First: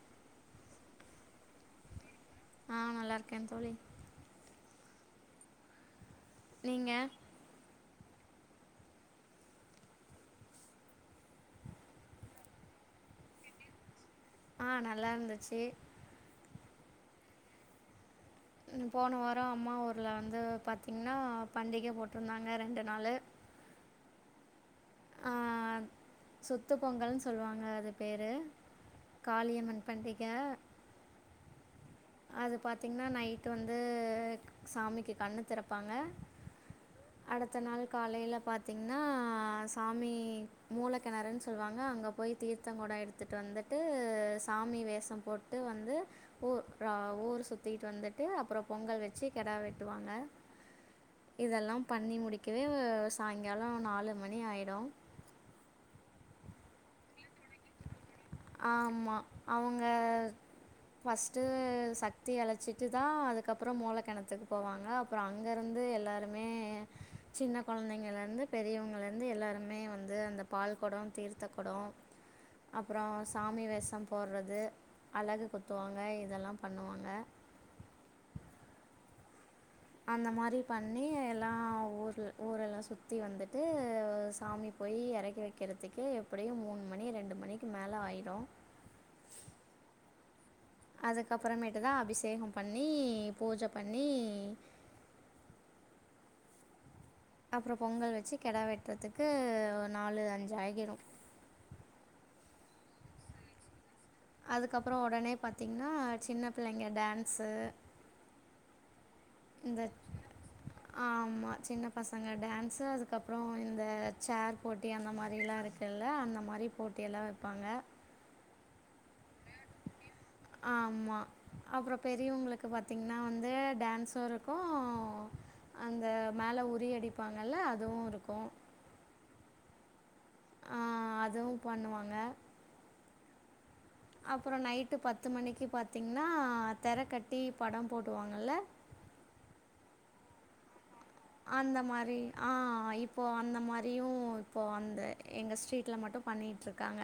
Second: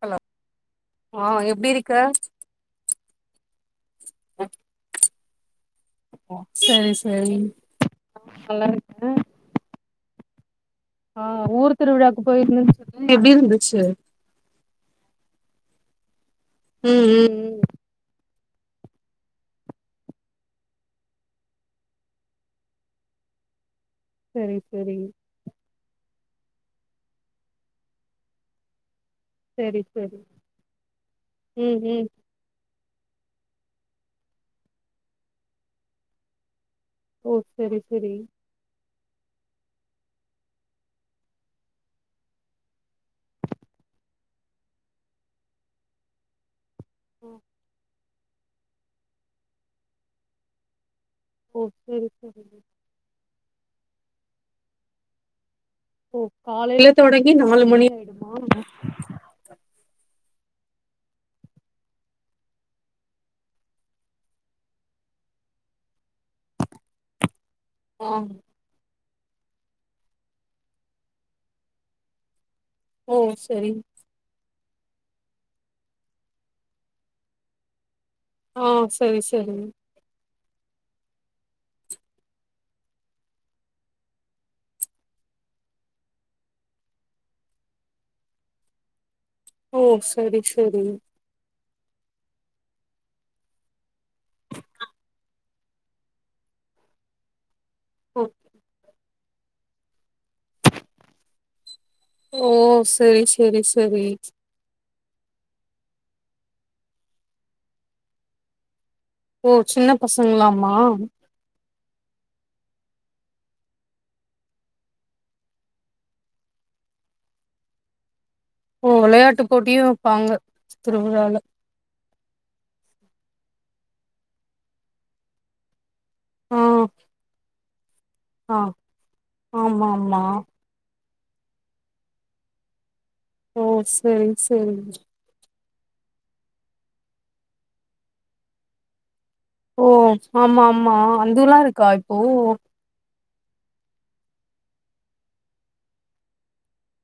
hello ஆ எப்படி இருக்கு ஆ நல்லா இருக்கோன் தோழி நீங்க செரி செரி நல்லா இருக்கு ஆ ஊர் திருவிழாக்கு போயிருந்துன்னு சொன்ன எப்டி இருந்துச்சு ஆ நல்லா இருந்துச்சு ம் ம் ம் போன வாரம் அம்மா ஊர்ல வந்து பாத்தீங்கன்னா பண்டிகை போட்டிருந்தாங்க ரெண்டு நாள்லு சரி சரிங் சொத்து பொங்கல்னு சொல்லுவாங்க அது பேரு சரி காளியம்மன் சரி பண்டிக ம் ம் பாத்தீங்கன்னா நைட்டு் வந்துதூ சாமிக்கு கண்ணு திறப்பாங்க ஓ அடுத்த சரி நாள் சரி காலயிலா பாத்தீங் என்னா சாமி மூளைக்கிணறுன்னு சொல்லுவாங்க அங்கே போய் தீர்த்தங்கூடம் எடுத்துகட்டு வந்துட்டு சாமி வேஷம் போட்டு வந்து ஊர் அ ஊர் சுத்திட்டு வந்து விட்டு அப்பறம் பொங்கல் வச்சு கோடா வெட்டுவாங்க ஓ இதெல்லாம் சரி பண்ணி சரி முடிக்கவே சாய்ங் அங்கேல்லாம் நாலு மணி ஆயிடும் ஓ காலயில தொடங்கி நாளு மணி ஆயிடும் ஆம்மா அவங்க அ ஃபஸ்ட்டு சக்தி அழைச்சிட்டு தான் அதுக்கப்பறம் மூளைக்கிணத்துக்கு போவாங்க அப்புறம்க்ஷ அங்கே இருந்து எல்லாரும் ஏ சின்ன ஆ கெழந்தைங்கல்லோருந்து பெரியவங்க வரைக் வந்து எல்லாருமே வந்து அந்த பால்கெடம் தீர்த்த குடம் அப்புறம் ஓ சாமி சரி வேஷம் போடுறது அழகு குத்துவாங்க இதெல்லாம் பண்ணுவாங்க ஆ செரி செரி அந்த மாரி பண்ணி எல்லாம் ஊர்ல் ஊர எல்லாம் சுற்றி வந்துட்டு சாமி போய் இறக்கி வைக்கிறதுக்கு எப்டியும் மூணு மணி ரெண்டு மணிக்கு மேல ஆயிடும் ஓம் சரி ச செரி அப்பறமேட்டு தான் அபிஷேகம் பண்ணி பூஜை பண்ணி அப்பறம் பொங்கல் ஓ வச்சு கோட வெட் அதுக்கு நாலு அஞ்சு ஆகிடும் ஓ செரி செரி ச செரி அப்புறோ ஒடனே பாத்தீங்கன்னா சின்ன புள்ளைங்க டான்ஸ் ஓ சின்ன பசங்களாமா ஆமாம் சின்ன பசங்க டான்ஸ் அதுக்கப்புறோ இந்த சேர் போட்டி அந்த மாதிரில்லா இருக்குல்ல அந்த மாதிரி போட்டியெல்லா வெப்பாங்க அப்போ வெளையாட்டு போட்டியோ வெப் ஆமா அப்பறோ பெரியவங்களுக்கு பாத் தீங்கன்னா வந்து டான்சோயிருக்கோ அந்த ஆ மேல உரி அடிப்பாங்கல்ல அதுவும் இருக்கும் மா ஆ அதுவோ பண்ணுவாங்க ஓ சேரி சேரிங்க பாத்தீங்கன்னா தெர கட்டி படம் போட்டுவாங்கல ஓ ஆமா ஆமா ஆ அந்துல்லாயிருக்கா இப்போ இப்போ அந்த மாரியும் இப்போ அந்த எங்க ஸ்ட்ரீட்ல மட்டோம் பண்ணிட்டுயிருக்காங்க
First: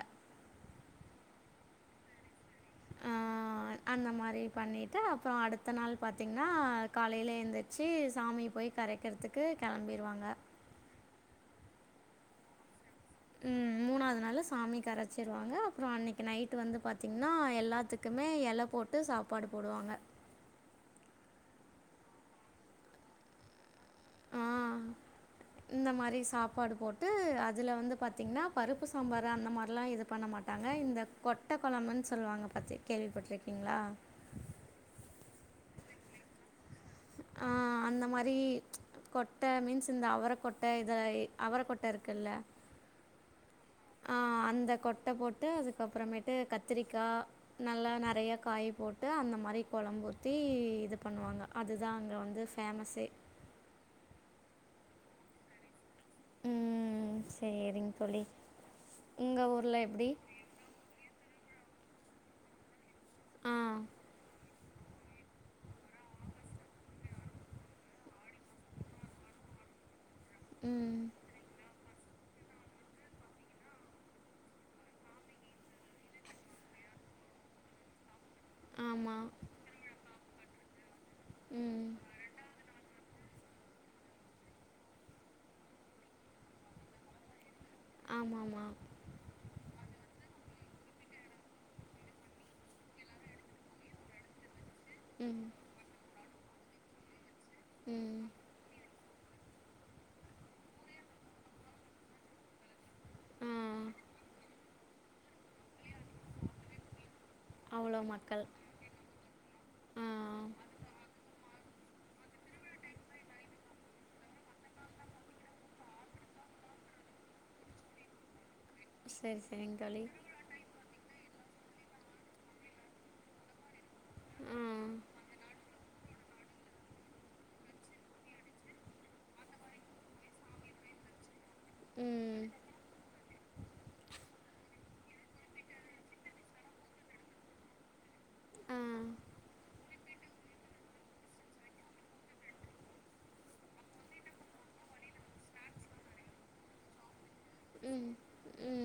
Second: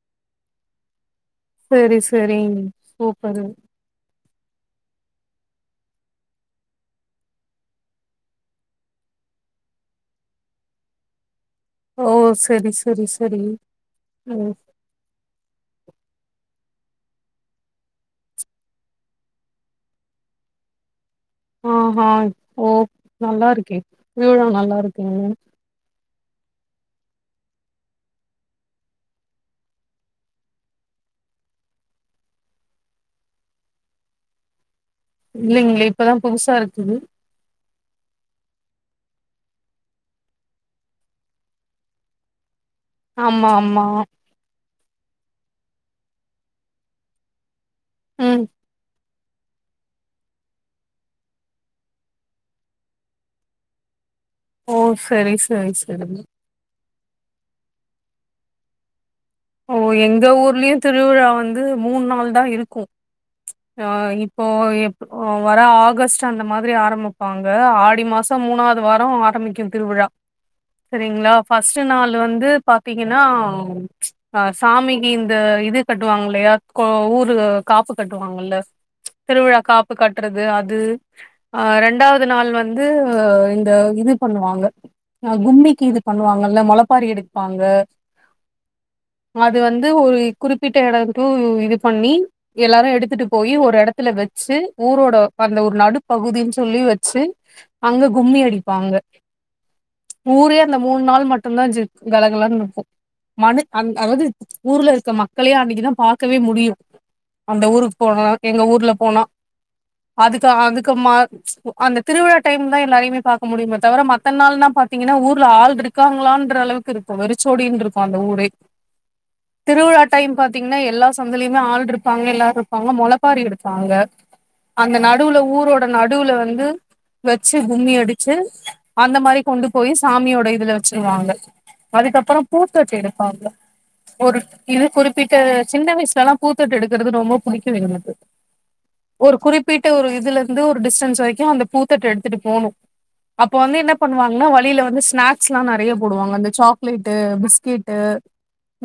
செரி செரிங் சூப்பரு அந்த மாரி பண்ணிட்டு அப்பறோ அடுத்த நாள் பாத்தீங்கன்னா காலயில எந்திரிச்சு சாமி போய் கரைக்குறதுக்கு கெளம்பிருவாங்க ஓ செரி செரி உம் மூணாவது நாளு சாமி கரச்சிருவாங்க அப்புறோ அன்னிக்கு நைட்டு வந்து பார்த்தீங்கன்னா எல்லாத்துக்குமே எல போட்டு சாப்பாடு போடுவாங்க ஆஹா ஓ நல்லாயிருக்கே ஆ திருவிழா நல்லாயிருக்க இந்த மாரி சாப்பாடு போட்டு அதுல வந்து பார்த்தீங்கன்னா பருப்பு சாம்பாரு அந்த மாதிரிலா இது பண்ண மாட்டாங்க இந்த கொட்ட கொழம்புன்னு சொல்லுவாங்க பத்தி கேள்விப்பட்டுயிருக்கீங்களா இல்லங்கலே இப்பதா புதுசாயிருக் ஆ அந்த மாரி கொட்ட மீன்ஸ் இந்த அவர கொட்ட இத அவர கொட்டயிருக்குல்ல ஆமா ஆமா ஆ அந்த கொட்ட போ கூட்டு அதுக்கப்புறமேட்டு கத்திரிக்கா நல்லா நெறைய ம் காய் போட் ட்டு அந்த மாரி கொழம்பூத்தி இது பண்ணுவாங்க அதுதா அங்க வந்து ஃபேமஸே ஓ செரி செரி செரி எறும்பு சேரிங்க தோழி உங்க ஓ ஊர்ல எப்டி எங்க ஊர்லயோ திருவிழா வந்து மூணு நாள்தான் இருக்கோ ஆ இப்போ வர ஆகஸ்ட் அந்த மாதிரி ஆரம்பிப்பாங்க ஆடி மாசோ மூணாவது வாரோ ஆரம்பிக்கோ திருவிழா ம் செரிங்களா ஃபஸ் ச் நாள் வந்து பாத்தீங்ன்னா அ சாமிக்கு இந்த இது கட்டுவாங்கலயா ஊரு காப்பு கட் கட்டுவாங்கல்ல ஆமாம் திருவ்ழா காப்பு காட் த்றது அது ஆ ம் ரெண்டாவது நாள் வந்து இந்த இது பண்ணுவாங்க கும்மிக்கி இது பண்ணுவாங்க இல்ல மொளப்பாரி எடு ஆமா ஆமா அது வந்து ஒரு குறிப்பிட்ட இடதுகு இது பண்ணி எல்லாரும் எடுத்துட்டு போய் ஒரு எடத்துல வச்சி ஊரோட ம் அந்த ஒரு நடுப்பகுதின் துல்லி வச்சி அங்க ம் கும்மி அடிப்பாங்க ஊரே அந்த மூணு நாள் மட்டுதான் சிக் கலகலனு இருக்கு ஆ மனிச் அந் அதாவது ஊர்ல இருக்க மக்களே அன்னக்கிதா பாக்கவே முடியும் அந்த ஊருக்கு அவ்வளோ போகல மக்கள் எங்க ஊர்ல போனா ஆ அதுக்கு அதுக்கு மா அந்த திருழா டைம் தான் எல்லாரையமே பாக்க முடியுமே தவிர மத்த நாள்னா பாத்தீங்கன்னா ஊர்ல ஆள் இருக்காங்களான் அளவுக்கு இருக்கும் வெறிச்சோடனு இருக்கும் அந்த ஊரே சரி சரிங்க திருவுழா தோழி டைம் பாத்தீங்னா எல்லா ஸ் சொந்தலையுமே ஆள் இருப்பாங்க எல்லாரும் இருப்பாங்க முளப்பாரி எடுப்பாங்க ஆ அந்த நடுவுல ஊரோட நடுவுல வந்து வச்சி கும்மி அடிச்சி அந்த மாரி கொண்டு போய் சாமியோட இதுல வச்சிருவாங்க அதுக்கப்பற ம் பூத் தட் எடுப்பாங்க ஒரு இது குறிப்பிட்ட சின்ன வயசுல எல்லா பூத்தட்டு எடுக்கிறது ரொம்ப புடிக்கும் எங்களுக்கு ஆ ஒரு குறிப்பிட் த்த ஒரு இதுல இருந்து ஒரு டிஸ்சன்ஸ் வரக்கி அந்த பூ தட்டு எடுத்துட்டு போனும் அப்ப வந்து என்ன பண்ணுவாங்கன்னா வழியில வந்து ஸ்நாக்ஸ்லா நரயா போடுவாங்க அந்த சாக்லேட்டு பிஸ்கடு ம்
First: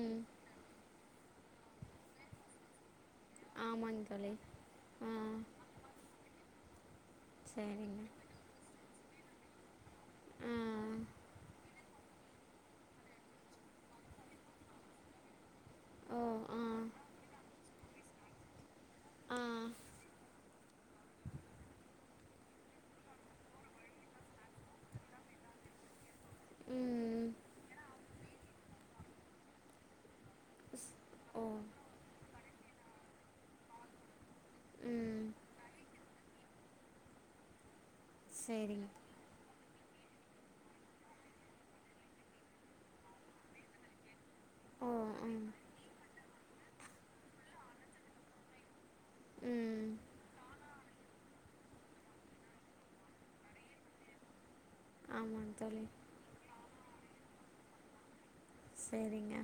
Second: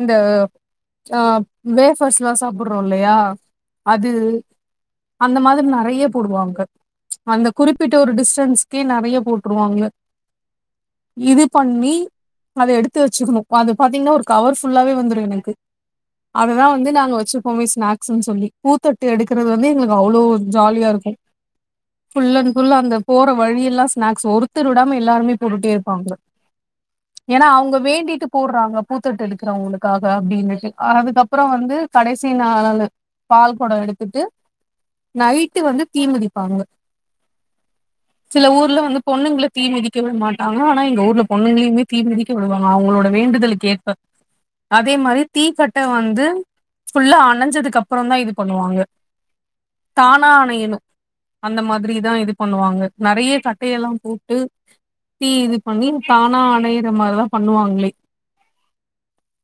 இந்த ஆப் வேஃபர்ஸ்ல்லாம் சாப்றோல இல்லயா ஆமாங்க அது தோழி ஆ அந்த மாதிரி நெறைய போடுவாங்க அந்த குறிபிட்ட சரிங்க ஒரு டிஸ்டன்ஸ் தீ நறய போட்டுருவாங்க ஆ இது பண்ணிஇ அத எடுத்து வச்சுகுணு அது பாத்தீங்னா ஒரு கவர்ஃபுல்லாவே வந்துடும் என்னன்கு ஓ ஆ அததா வந்து நாங்க வச்சுப்போம் விஸ் ஸ்நாக்ஸ்ன்னு சொல்லி பூத்தட்டு ஆ எடுக்குறது வந்து எங்களுக்கு அவ்வளோ ஜாலியா இருக்கும் புல் அண்ட் புல் அந்த போற வழிய எல்லாம் ஸ்நாக்ஸ் ஒருத்தர் வுடாம எல்லாருமே போட்டுட்டே இருப்பாங்க ம் ஏன்னா அவங்க வேண்டிட்டு போடுறாங்க பூத்தட்டுழுிக்றே உங்களுக்காக அப்டின்னுட்டு ஓ அதுக்கப்புறம் வந்து கடைசி நாலூ பால் குடம் எடுத்துட்டு ம் நைட்டு வந்து தீமிதிப்பாங்க சில ஊர்ல சரிங்க வந்து பொண்ணுங்க இப் தீ மிதிக்க விடமாட்டாங்க ஆனா எங்க ஊர்ல பொண்ணுங்களுமே தீ மிதிக்க விடுவாங்க அவங்களோட வேண்டுதலுகேப ஓ அதே மாரி ம் தீக்கட்ட வந்து ஃபுல்லா அணஞ்சதுக்கு அப்பறம் தான் இது பண்ணுவாங்க ம் தானா அணயணும் அந்த மாரிதான் இது பண்ணுவாங்க நிறய கட்டயெல்லாம் போட்டு தீ ஆமாங்க இது தோழி பண்ணி தானா அனயுனும் இந்த மாரிதான் பண்ணுவாங்களே செரிங்க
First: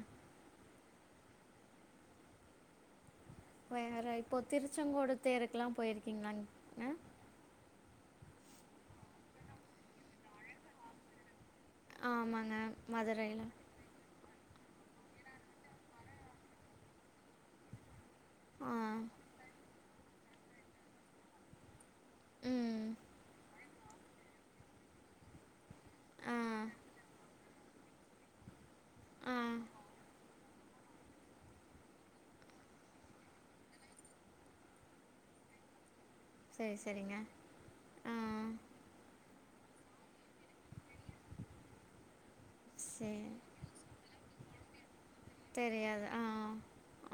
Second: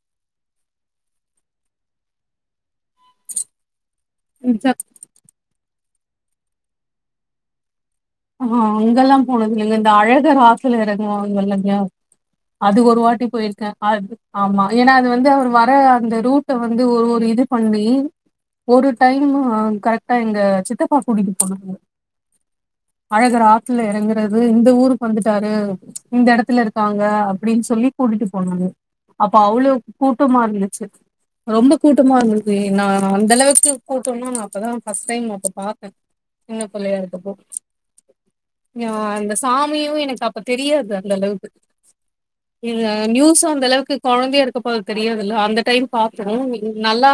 வேற இப்போ இந்த திருச்செங்கோடு தேருக்கெல்லாம் போயிருகே கீங்களா ஆஹ் அங்கெல்லாம் போனதுயில்லங்க அழக அத்துல இறங்குவங்கால ம் ஆமாங்க அது ஒருவாட்டி மதுரையில் போயிருக்கேன் அ ஆமா ஏனா அதுவந்து அவர் வர அந்த ரூட்ட வந்து ஒருஒரு இது பண்ணி ஆ ஒரு டைமு கரெட் எங்க சித்தப்பா கூட்டியிட்டு போனாரு உம் அழகர் ஆத்துல இறங்குறது இந்த ஊருக்கு வந்துட்டாரு இந்த ஆ இடதுல இருக்காங்க அப்டின்னு சொல்லி கூட்டிட்டு போனாரு அப்ப ஆ அவுளே கூட்டமா இருத் ச்சி ரொம்ப கூடமா இருந்துச்சு நான் அந்த அளவுக்கு கூட்டம்னா நான் அப்பதான் ஃபஸ்ட் டைம் அப்ப பாத்தேன் சின்ன சரி புள்ளயா சரிங்க இருக்கப்போ ஆ யா அந்த சாமியும் எனக்கு அப்ப தெரியாது அந்த அளவுக்கு இல்ல சரி நியூஸ் அந்த அளவுக்கு குழந்தயா இருக் இப்ப தெரியாதுல அந்த டைம் தெரியாது ஆ பாத்தூம்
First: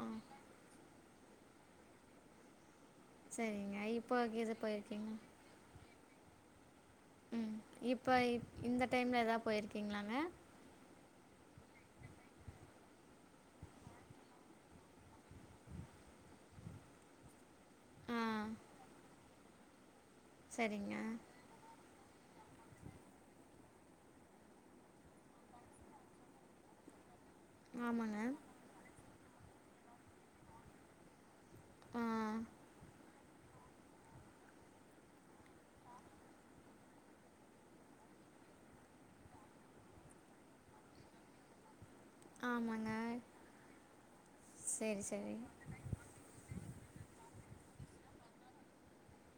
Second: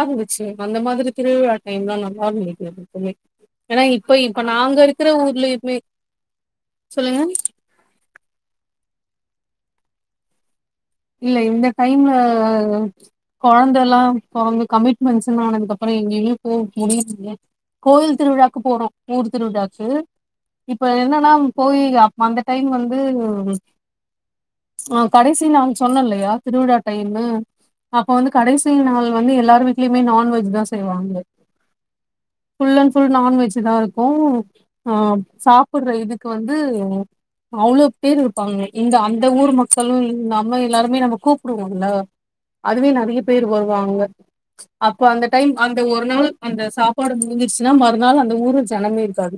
ஆ அந்த மாரி திருவுல டைம் ல நல்லாயிருந்தாது சரிங்க ஏன்னா இப்ப இப்போ இது நாங்க இருக்குற ஊர் பிலிப் பிலி உம் இப்ப இந்த டைம்ல ஏதாவுப் போயிருக்கீங்களாங்க இல்ல இந்த டைம்ல குழந்த எல்லாம் போரந்து கமிட்மெண்ஸ்ன்னு ஆனதுக்கப்பறம் எங்கயுமே போக முடியலங்க கோயில் ஆ திருவிழாக்கு போனோம் ஊர் திருவிழாக்கு இப்ப சரிங்க என்னனா போயி அந்த டைம் வந்து கடசி நாள் சொன்ன இல்லயா திருவிழா டைன்னு அப்ப ஆமாங்க வந்து கடைசி நாள் வந்து எல்லார் வீட்டுலயுமே நான்வெஜ் தான் செய்வாங்க ஆ ஃபுல்ன் புஃல் நான்வெஜ் தான் இருக்கும்ஹ சாப்படுற இதுக்கு வந்து அவ்வளோ பேர் இருப்பாங்க இந்த அந்த ஊர் மக்களும் நம எல்லாருமே நம்ம கூப்பிடுவாங்களல்ல அதுவே ஆமாங்க நெறைய பேர் வருவாங்க அப்ப சரி அந்த சரி டைம் அந்த ஒரு நாள் அந்த சாப்பாடு ச்சுன்னா மறுநாள் அந்த ஊரு ஜனமே இருக்காது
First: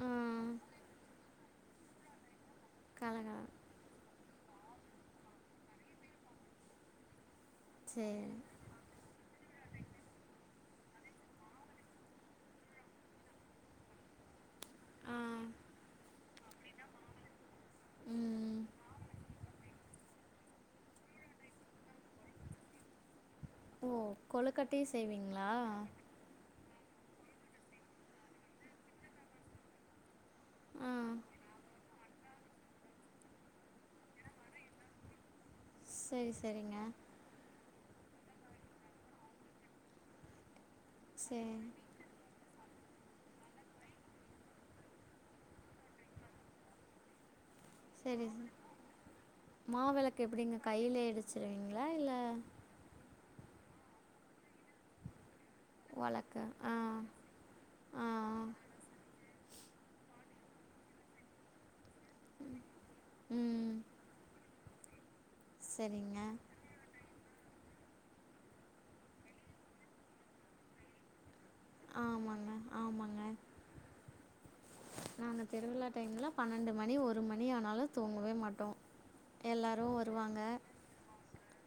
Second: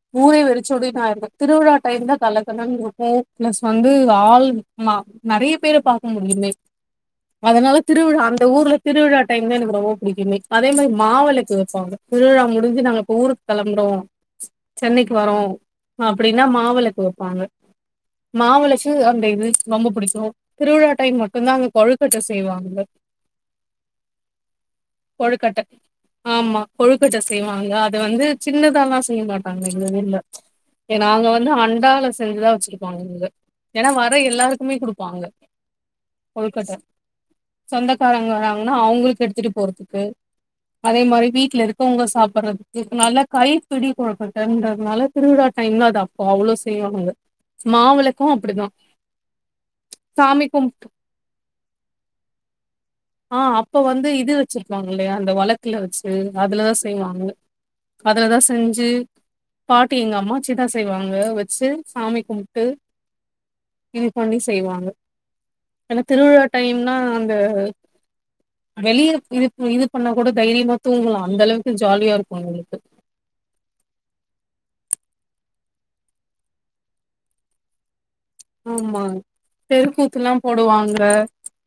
ஆ ஊரே வெறிச்சோட நான் இரு திருவிழா டைம் தான் தல [inaudible] கலகலா பிளஸ் வந்து ஆள் ஆமா நெறைய பேரை பாக்க முடியுமே அதனால திருவிழா சரி அந்த ஊர்ல திருவிழா டைம் தான் எனக்கு ரொம்ப புடிக்குமே அதே மாரி மாவளுக்கு வைப்பாங்க திருவிழா முடிஞ்சு நாங்க போ ஊருக்கு கிளம்புறோம் சென்னைக்கு ஆ வரோம் அப்டின்னா மாவளுக்கு வைப்பாங்க ம் மாவுளச்சு அட இது ரொம்ப புடிக்கும் திருவிழா டைம் மட்டும்தான் அங்க கொழுக்கட்ட செய்வாங்க ஓ கொழுக்கட்டையும் செய்வீங்களா கொழுக்கட்டை ஆமா கொழுக்கட்ட செய்வாங்க அத வந்து சின்னதாலல்லாம் செய்ய மாட்டாங்க எங்க வீட்டுல ஆ ஏ நாங்க வந்து அண்டால செஞ்சுதா வச்சிருப்பாங்க இங்க ஏன்னா வர எல்லாருக்குமே ப்பாங்க செரி செரிங்க சொந்தக்காரங்க வராங்கன்னா அவங்களுக்கு எடுத்துட்டு போறதுக்கு அதே மாரி சரி வீட்டுல இருக்கவங்க சாப்படுறது இதுக்கு நல்ல கை பிடி குழப்ப டைம்ன்றதுனால திருவிழா டைம் தான் அ அப்போ அவ்வளவு செய்யணுங்க மாவுளக்கம் அப்டிதான் மா விளக்கு எப்டிங்க கையிலே இடிச்சிருவீங்களா இல்ல ஆ அப்ப வந்து இது வச்சிருக்கவாங்க இல்லயா அந்த ஒளக் வச்சு ஒலக்கு ஆ அதுலதான் செய்வாங்க ஆ அதுல தான் செஞ்சு பாட்டி எங்க அம்மா ச்சிதா செய்வாங்க வச்சு சாமி கும்பிட்டு ம் இதுபன்னி செய்வாங்க ஏன்னா சரிங்க திருவிழா டைம்னா [unintelligible] வெளியே இது இது பண்ணா கூட தைரியமா தூங்கலும் அந்த அளவுக்கு ஜாலியா இருக்கு ஆமாங்க உங்களுக்கு ஆமாங்க நான் அ திருவிழா டைமில் பன்னெண்டு மணி ஒரு மணி ஆனாலும் தூங்கவே மாட்டோம் ஆமா எல்லாரும் வருவாங்க தெருக்கூத்துல்லாம் போடுவாங்க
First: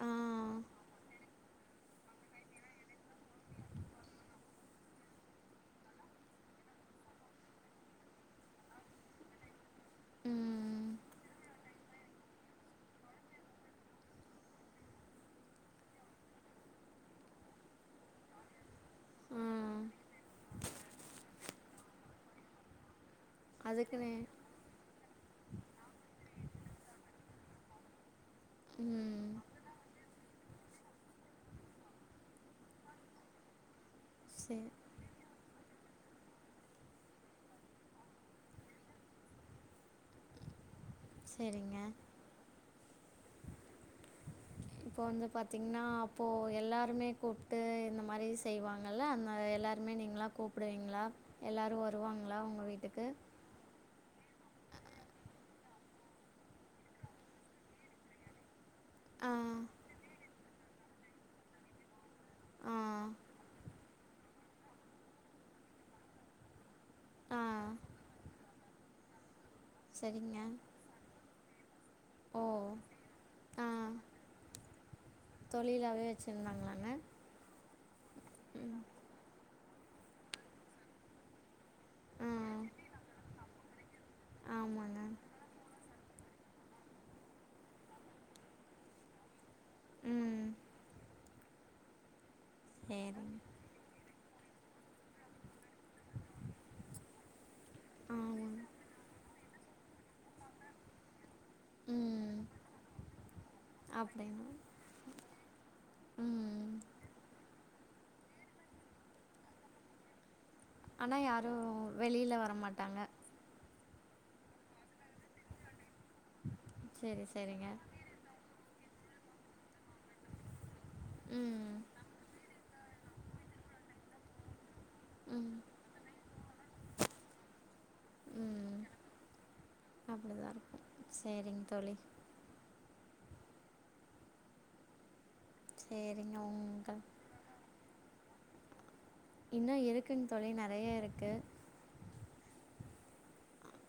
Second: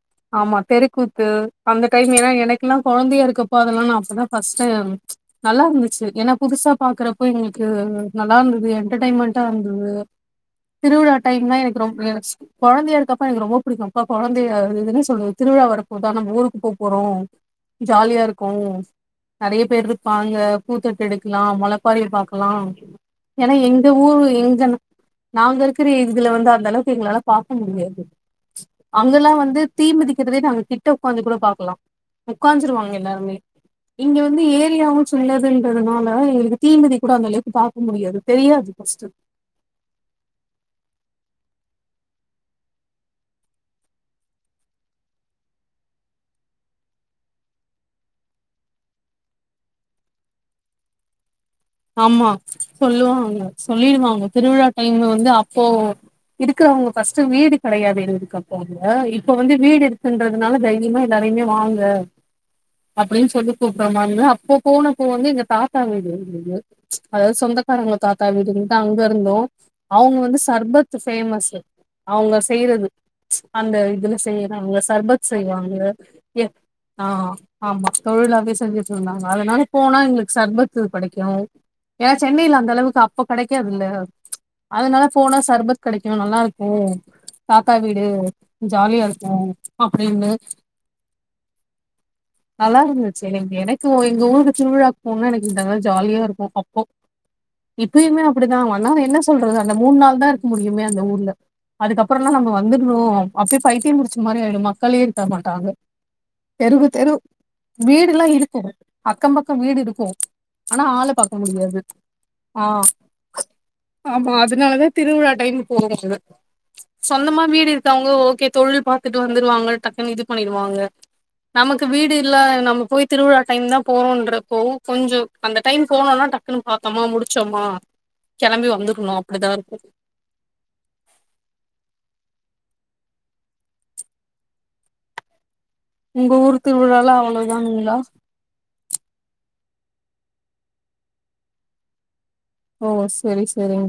ஆ ஆமா தெருக்கூத்து அந்த டைம் ஏன்னா எனக்குல்லாம் கொழந்தையா இருக்கப்போ அதெல்லாம் நா அப்பதான் ஃபர்ஸ்ட் டைம் நல்லா இருந்துச்சு ஏன்னா புதுசா பாகறப்போ எங்களுக்கு நல்லா இருந்தது என்டர்டைன்மெண்டா இருந்த ம் திருவிழாட் டைம் தான் எனக்கு ரொ கொழந்தையா இருக்கப்ப எனக்கு ரொம்ப பிடிக்கும் அப்ப கொழந்தைய இதுன்னே சொல்லுது திருவிழா வரபோது நம்ம ஊருக்கு போ போறோம் ஜாலியா இருக்கும் ஆ நிறைய பேர் இருப்பாங்க பூத்தட்டு எடுக்கலாம் மொல மாரி பாக்கலாம் ஏன்னா எங்க அதுக்குன்னு ஊரு எங்கஜனம் நாங்க இருக்கற ஏரி இதுல வந்து அந்த அளவுக்கு எங்களால பாக்க முடியாது ம் அங்கல்லாம் வந்து தீமிதிக்கிறதுவே நாங்க கிட்ட உட்காந்து கூட பாக்லாம் உக்காஞ்சுருவாங்க எல்லாருமே இங்க வந்து சரி ஏரியாவும் சின்னது துனால எங்களுக்கு தீமதி கூட அந்த அளவுக்கு பாக்க முடியாது தெரியாது ஃபர்ஸ்ட் செரிங்க இப்போ வந்து பார்த்தீங்ன்னா அப்போ எல்லாருமே கூப்ட்டு இந்த மாரி செய்வாங்கல்ல அந்த எல்லாருமே நீங்களாம் கூப்டுவீங்களா ஆமா சொல்லுவாங்க சொல்லிடுவாங்க திருவிழா டைம்ல வந்து இப்ப இருக்கறவங்க ஃபர்ஸ்ட்ட் வீடு கெடையாது இருக்க இப்ப ஆ வந்து வீடு இருக்ன்றது அதனால தைரியமா எல்லாரையுமே வாங்க ஆ அப்படின்னு சொல்லி கூப் அப்பறமானு அப்போ போனப்போ வந்து எங்க தாத்தா வீடு இருந்தது அதாவது ஆ சொந்தக்காரங்க தாத்தா வீடுன்னு தங்க இருந்தோம் அவங்க சரிங்க வந்து சர்பத் ஃபேமஸ் அவங்க ஓ செய்றது ஆ அந்த இதுல செய்றாங்க சர்பத் செய்வாங்க தொழிலாகவே வச்சுருந்தாங்களாங்க ஆஹ் ஆமா தொழிலாவே ம் செஞ்சுட்டு இருந்தாங்க அதனால போனா எங்களுக்கு சர்பத்து கெடைக்கும் ஏன்னா ஆ சென்னையில அந்த அளவுக்கு அப்போ கிடைக்காதுல்ல ஆமாங்க அதனால போனா சர்பத் கெடைக் இங்க நல்லா இருக்கும் தாத்தா வீடு ஜாலியா இருக்கும் அப்படின்னு ம் நல்லா இருந்துச்சு சரிங்க நீங்க எனக்கு எங்க ஊருக்கு திருவிழாக்கு போனா எனக்கு இதான் ஜாலியா இருக்கும் [inaudible] இப்பயுமே ஆமாங்க அப்படிதான் வந்தாவேணும்னா சுத்தி சொல்றது அந்த மூணு நாள் தான் இருக்க முடியுே அந்த ஊர்ல அதுக்கப்பறம்ல்லாம் ம் நம்ம வந்துடுவோம் அப்டியே பைத்தியம் முடிச்ச மாரி அப்படிங்களா மக்களே இருக்க மாட்டாங்க ம் தெருவு தெரு வீடு எல்லாம் இருக்கும் அக்கம் பக்கம் வீடு இருக்கும் ஆனா ஆள் ஆனால் பக்க யாரும் முடியாது வெளியில் வர ஆ மாட்டாங்க ஆமா அதனாலதான் திருவிழா டைமுக்கு போறோம் [inaudible] சரி சொந்தமா வீடு சரிங்க இருக்கவங்க ஓகே தொழில் பாத்துட்டு வந்துருவாங்க டக்குன்னு இது பண்ணிடுவாங்க ம் நமக்கு வீடு இல்ல நமக்கு போய் திருவிழா டைம் தான் போகறோன்றப்போ கொஞ்ச ம் அந்த டைம் போனோனா டக்குன்னு பாத்தோமா முடிச்சோமா கிளம்பி ம் வந்துரனும் அப்டிதான் இருக்கும் அப்படிதான் இருக்கும் சரிங்க தோழி உங்க சரிங்க ஊர் உங்கள் திருவிழால அவ்ளவுதானங்களா இன்னும் இருக்குக தோலி றறறனறைய இருக்கு ஓ செரி-செரிங்க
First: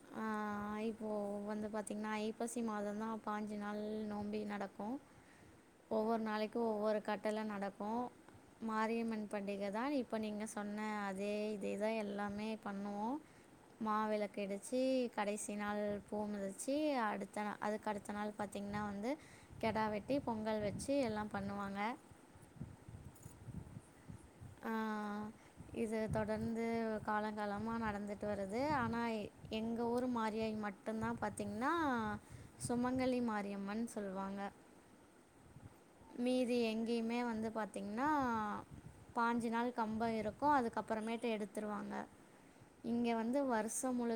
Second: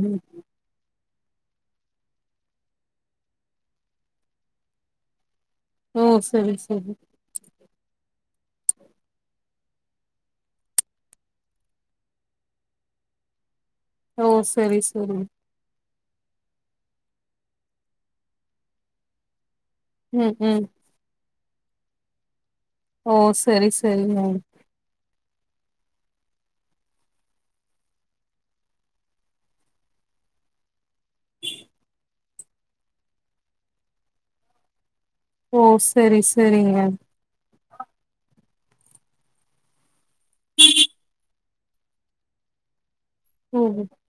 இப்போ வந்து பாத்தீங்கன்னா ஐப்சி மாதம் தான் பாஞ்சு நாள் நோம்பே நடக்கும் ஓ ஒவ்வொரு சரி நாளைக்கும் சரி ஒவ்வொரு கட்டல்ல நடக்கும் மாரியம்மன் பண்டிகை தான் இப்ப நீங்க சொன்ன அதே இததுதான் எல்லாமே பண்ணுவோம் மா ஓ விளக்கு எடுத்து சரி சி சரி கடைசி நாள் பூ மிதிச்சி அடுத்த நா அதுக்கு அடுத்த நாள் பாத்தீங்கன்னா வந்து கிடா வெட்டி ம் பொங்கல் ம் வச்சு எல்லாம் பண்ணுவாங்க [unintelligible] ஓ செரி செரி [inaudible] இது தொடர்ந்து காலங்காலமா நடந்துட்டு வருது ஆனா எங்க ஊர் மாரியாயை மட்டும் தான் பாத்தீங்கன்னா சுமங்கலி மாரியம்மன் சொல்லுவாங்க ஓ சரி மீதி சரிங்க எங்கேயுமே வந்து பாத்த பாத்தீங்கன்னா பாஞ்சு நாள் கம்பம் இருக்கும் அதுக்கப்பறமேட்டு எடுத்துருவாங்க இங்க வந்து ம் வருசம் முழு